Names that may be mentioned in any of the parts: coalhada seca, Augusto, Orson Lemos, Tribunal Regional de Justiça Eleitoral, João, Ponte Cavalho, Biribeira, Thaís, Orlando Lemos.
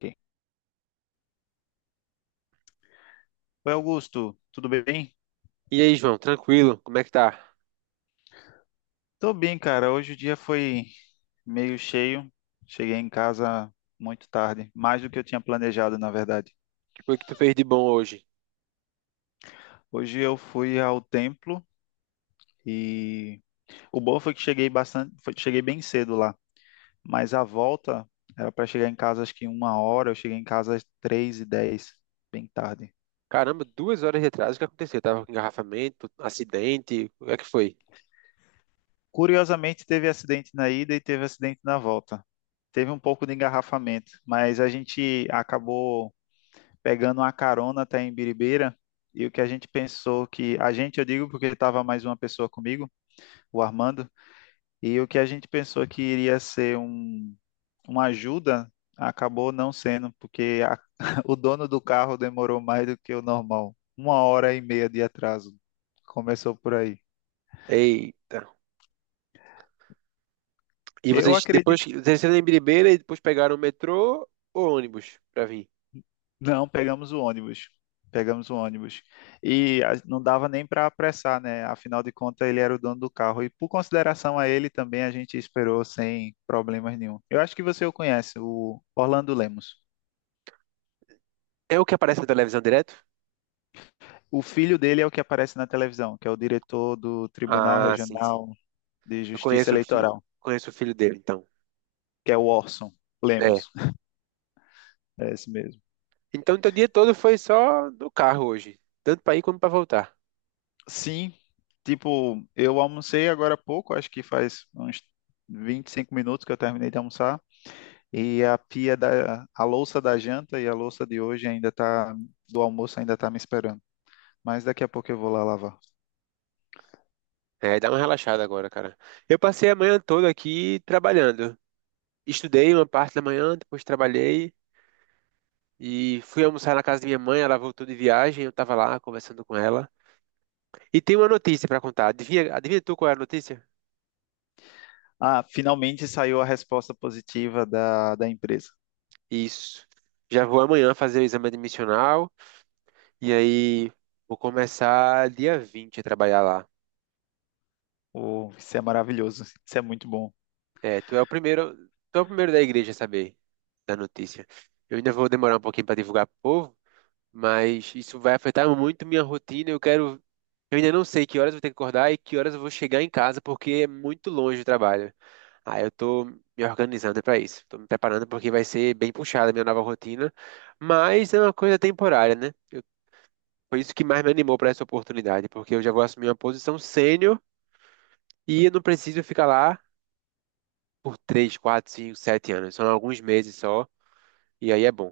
Ok. Oi, Augusto, tudo bem? E aí, João, tranquilo? Como é que tá? Tô bem, cara. Hoje o dia foi meio cheio. Cheguei em casa muito tarde, mais do que eu tinha planejado, na verdade. O que foi que tu fez de bom hoje? Hoje eu fui ao templo e o bom foi que cheguei bastante, cheguei bem cedo lá. Mas a volta era para chegar em casa acho que uma hora. Eu cheguei em casa às 3:10, bem tarde. Caramba, duas horas de atraso, o que aconteceu? Tava com engarrafamento, acidente, o que é que foi? Curiosamente, teve acidente na ida e teve acidente na volta. Teve um pouco de engarrafamento, mas a gente acabou pegando uma carona até em Biribeira. E o que a gente pensou que. A gente, eu digo porque estava mais uma pessoa comigo, o Armando, e o que a gente pensou que iria ser uma ajuda, acabou não sendo, porque a- o dono do carro demorou mais do que o normal. 1 hora e meia de atraso. Começou por aí. Eita. E Eu vocês depois acredito. desceram em Biribeira e depois pegaram o metrô ou ônibus pra vir? Não, pegamos o ônibus. Pegamos o ônibus. Não dava nem para apressar, né? Afinal de contas, ele era o dono do carro. E por consideração a ele também, a gente esperou sem problemas nenhum. Eu acho que você o conhece, o Orlando Lemos. É o que aparece na televisão direto? O filho dele é o que aparece na televisão, que é o diretor do Tribunal Ah, sim, sim. Regional de Eu Justiça conheço, Eleitoral, conheço o filho dele, então. que é o Orson É. Lemos. É esse mesmo. Então, teu dia todo foi só no carro hoje, tanto pra ir como pra voltar. Sim, tipo, eu almocei agora há pouco, acho que faz uns 25 minutos que eu terminei de almoçar. E a a louça da janta e a louça de hoje ainda tá, do almoço ainda tá me esperando. Mas daqui a pouco eu vou lá lavar. É, dá uma relaxada agora, cara. Eu passei a manhã toda aqui trabalhando. Estudei uma parte da manhã, depois trabalhei e fui almoçar na casa da minha mãe. Ela voltou de viagem, eu estava lá conversando com ela. E tem uma notícia para contar. Adivinha, adivinha tu qual é a notícia? Ah, finalmente saiu a resposta positiva da empresa. Isso. Já vou amanhã fazer o exame admissional e aí vou começar dia 20 a trabalhar lá. Oh, isso é maravilhoso, isso é muito bom. É, tu é o primeiro, tu é o primeiro da igreja a saber da notícia. Eu ainda vou demorar um pouquinho para divulgar pro povo, mas isso vai afetar muito minha rotina. Eu quero. Eu ainda não sei que horas eu vou ter que acordar e que horas eu vou chegar em casa, porque é muito longe o trabalho. Aí eu tô me organizando para isso. Tô me preparando porque vai ser bem puxada a minha nova rotina. Mas é uma coisa temporária, né? Foi isso que mais me animou para essa oportunidade, porque eu já vou assumir uma posição sênior e eu não preciso ficar lá por 3, 4, 5, 7 anos. São alguns meses só, e aí é bom.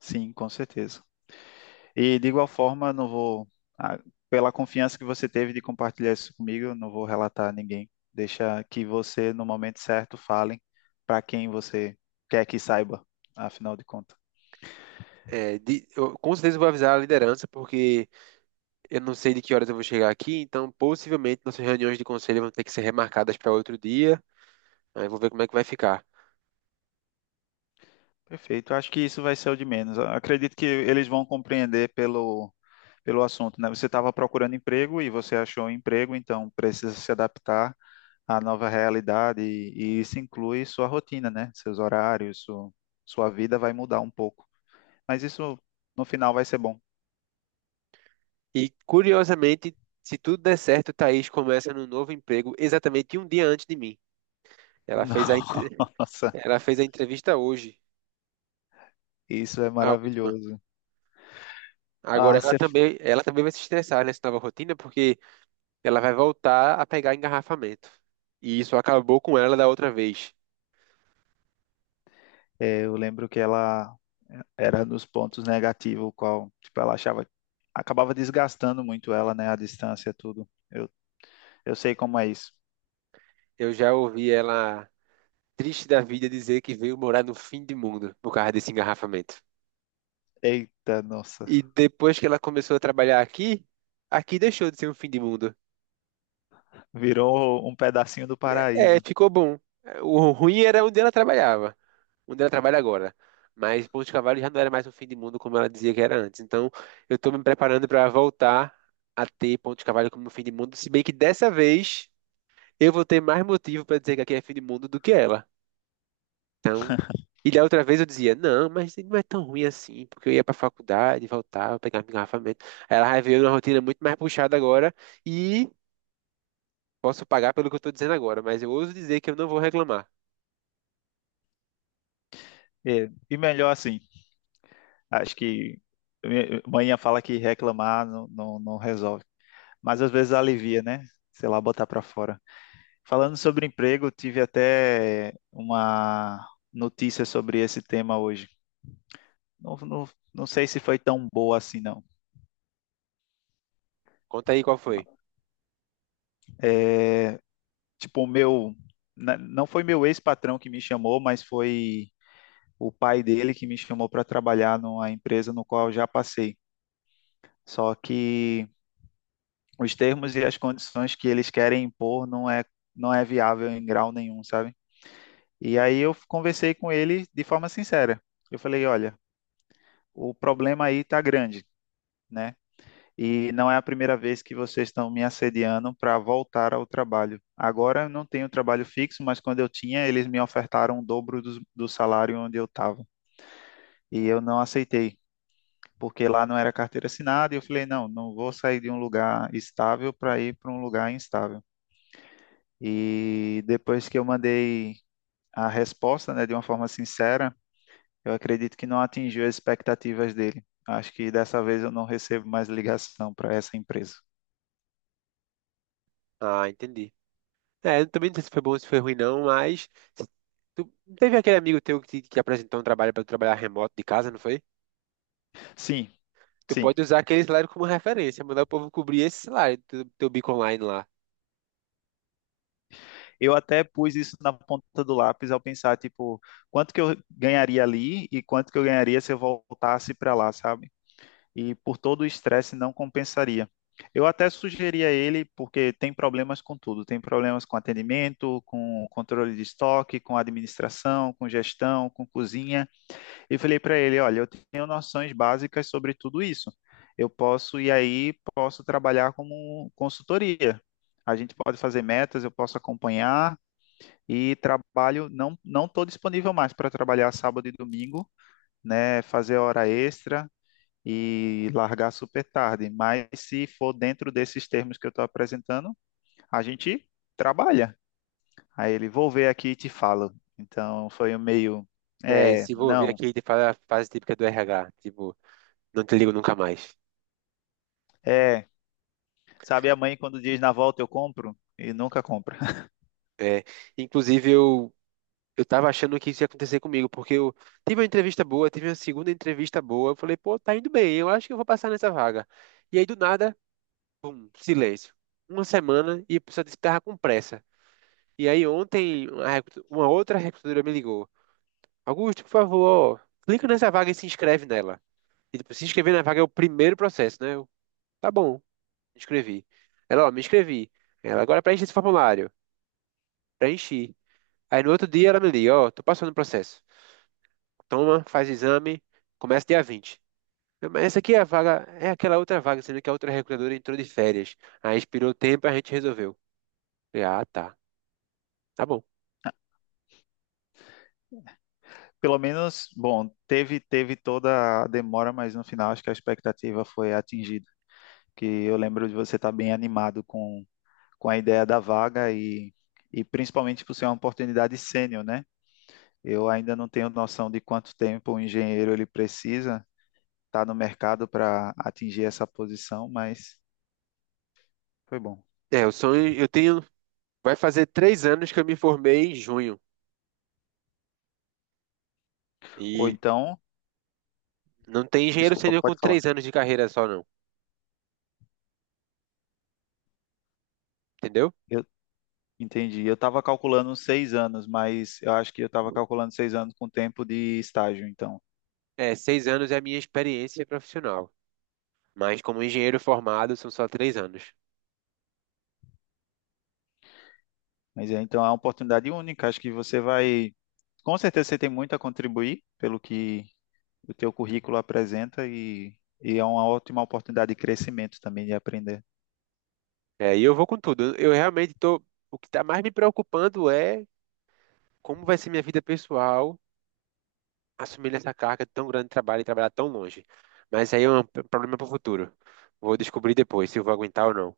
Sim, com certeza. E de igual forma, não vou, ah, pela confiança que você teve de compartilhar isso comigo, eu não vou relatar a ninguém. Deixa que você, no momento certo, fale para quem você quer que saiba, afinal de contas. É, eu, com certeza eu vou avisar a liderança, porque. Eu não sei de que horas eu vou chegar aqui, então possivelmente nossas reuniões de conselho vão ter que ser remarcadas para outro dia. Aí vou ver como é que vai ficar. Perfeito. Acho que isso vai ser o de menos. Acredito que eles vão compreender pelo assunto, né? Você estava procurando emprego e você achou um emprego, então precisa se adaptar à nova realidade e isso inclui sua rotina, né? Seus horários, sua vida vai mudar um pouco. Mas isso no final vai ser bom. E curiosamente, se tudo der certo, Thaís começa no novo emprego exatamente um dia antes de mim. Ela fez a, entre- Nossa, Ela fez a entrevista hoje, isso é a última. maravilhoso. Agora Ah, ela também vai se estressar nessa nova rotina porque ela vai voltar a pegar engarrafamento. E isso acabou com ela da outra vez. é, eu lembro que ela era dos pontos negativos, qual, tipo, ela achava, acabava desgastando muito ela, né, a distância, tudo. Eu sei como é isso. Eu já ouvi ela triste da vida dizer que veio morar no fim do mundo por causa desse engarrafamento. Eita, nossa, E depois que ela começou a trabalhar aqui, aqui deixou de ser um fim de mundo. virou um pedacinho do É, paraíso. ficou bom. O ruim era onde ela trabalhava, onde ela trabalha agora. Mas Ponte Cavalho já não era mais um fim de mundo como ela dizia que era antes. Então, eu estou me preparando para voltar a ter Ponte Cavalho como um fim de mundo, se bem que dessa vez eu vou ter mais motivo para dizer que aqui é fim de mundo do que ela. Então, e da outra vez eu dizia, não, mas não é tão ruim assim, porque eu ia para a faculdade, voltava, pegava engarrafamento. Aí ela vai ver uma rotina muito mais puxada agora. E posso pagar pelo que eu tô dizendo agora, mas eu ouso dizer que eu não vou reclamar. É, e melhor assim, acho que manhã fala que reclamar não, não, não resolve, mas às vezes alivia, né? Sei lá, botar pra fora. Falando sobre emprego, tive até uma notícia sobre esse tema hoje. Não, não, não sei se foi tão boa assim, não. Conta aí qual foi. É, tipo, Não foi meu ex-patrão que me chamou, mas foi o pai dele que me chamou para trabalhar numa empresa no qual eu já passei. Só que os termos e as condições que eles querem impor não é viável em grau nenhum, sabe? E aí eu conversei com ele de forma sincera. Eu falei, olha, o problema aí tá grande, né? E não é a primeira vez que vocês estão me assediando para voltar ao trabalho. Agora eu não tenho trabalho fixo, mas quando eu tinha, eles me ofertaram o dobro do salário onde eu estava. E eu não aceitei, porque lá não era carteira assinada. E eu falei: não, não vou sair de um lugar estável para ir para um lugar instável. E depois que eu mandei a resposta, né, de uma forma sincera, eu acredito que não atingiu as expectativas dele. Acho que dessa vez eu não recebo mais ligação para essa empresa. Ah, entendi. É, eu também não sei se foi bom ou se foi ruim, não, mas. Tu não teve aquele amigo teu que apresentou um trabalho para trabalhar remoto de casa, não foi? Sim, Tu sim. pode usar aquele salário como referência, mandar o povo cobrir esse salário do teu bico online lá. Eu até pus isso na ponta do lápis ao pensar, tipo, quanto que eu ganharia ali e quanto que eu ganharia se eu voltasse para lá, sabe? E por todo o estresse não compensaria. Eu até sugeri a ele, porque tem problemas com tudo, tem problemas com atendimento, com controle de estoque, com administração, com gestão, com cozinha. E falei para ele, olha, eu tenho noções básicas sobre tudo isso. Eu posso e aí posso trabalhar como consultoria. A gente pode fazer metas, eu posso acompanhar e trabalho, não estou disponível mais para trabalhar sábado e domingo, né? Fazer hora extra e largar super tarde. Mas se for dentro desses termos que eu estou apresentando, a gente trabalha. Aí ele, vou ver aqui e te falo. Então foi um meio, É, e é, se envolver não, aqui de fase típica do RH, tipo, não te ligo nunca mais. é. Sabe a mãe quando diz na volta eu compro? E nunca compra. É, inclusive, eu tava achando que isso ia acontecer comigo, porque eu tive uma entrevista boa, tive uma segunda entrevista boa. Eu falei, pô, tá indo bem, eu acho que eu vou passar nessa vaga. E aí, do nada, pum, silêncio. Uma semana e a pessoa disse que tava com pressa. E aí, ontem, uma outra recrutadora me ligou: Augusto, por favor, clica nessa vaga e se inscreve nela. E tipo, se inscrever na vaga é o primeiro processo, né? Eu, tá bom, me inscrevi. Ela, ó, me inscrevi. Ela, agora preenche esse formulário. Preenchi. Aí, no outro dia, ela me liga: ó, tô passando o processo. Toma, faz exame, começa dia 20. Eu, mas essa aqui é a vaga, é aquela outra vaga, sendo que a outra recrutadora entrou de férias. Aí expirou o tempo, a gente resolveu. Falei, ah, tá, tá bom. Pelo menos, bom, teve toda a demora, mas no final acho que a expectativa foi atingida. Que eu lembro de você estar bem animado com a ideia da vaga e principalmente por ser uma oportunidade sênior, né? Eu ainda não tenho noção de quanto tempo um engenheiro ele precisa estar no mercado para atingir essa posição, mas foi bom. É, o sonho, eu tenho, vai fazer 3 anos que eu me formei em junho. Ou E então, não tem engenheiro desculpa, sênior com pode três falar. anos de carreira só, não, entendeu? Eu entendi. Eu estava calculando uns 6 anos, mas eu acho que eu estava calculando 6 anos com tempo de estágio, então. É, 6 anos é a minha experiência profissional. Mas como engenheiro formado, são só 3 anos. Mas é, então é uma oportunidade única. Acho que você vai, com certeza você tem muito a contribuir pelo que o teu currículo apresenta e é uma ótima oportunidade de crescimento também, de aprender. É, e eu vou com tudo. Eu realmente tô. O que tá mais me preocupando é como vai ser minha vida pessoal assumindo essa carga tão grande de trabalho e trabalhar tão longe. Mas aí é um problema para o futuro. Vou descobrir depois se eu vou aguentar ou não.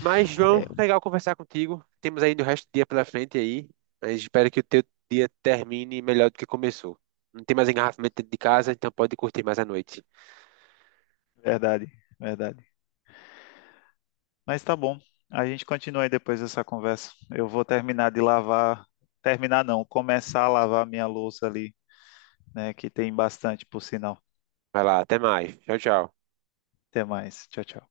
Mas, É João, legal conversar contigo. Temos ainda o resto do dia pela frente aí. Mas espero que o teu dia termine melhor do que começou. Não tem mais engarrafamento dentro de casa, então pode curtir mais a noite. verdade, verdade. Mas tá bom, a gente continua aí depois dessa conversa. Eu vou terminar de lavar, terminar não, começar a lavar minha louça ali, né, que tem bastante, por sinal. Vai lá, até mais. Tchau, tchau. Até mais, tchau, tchau.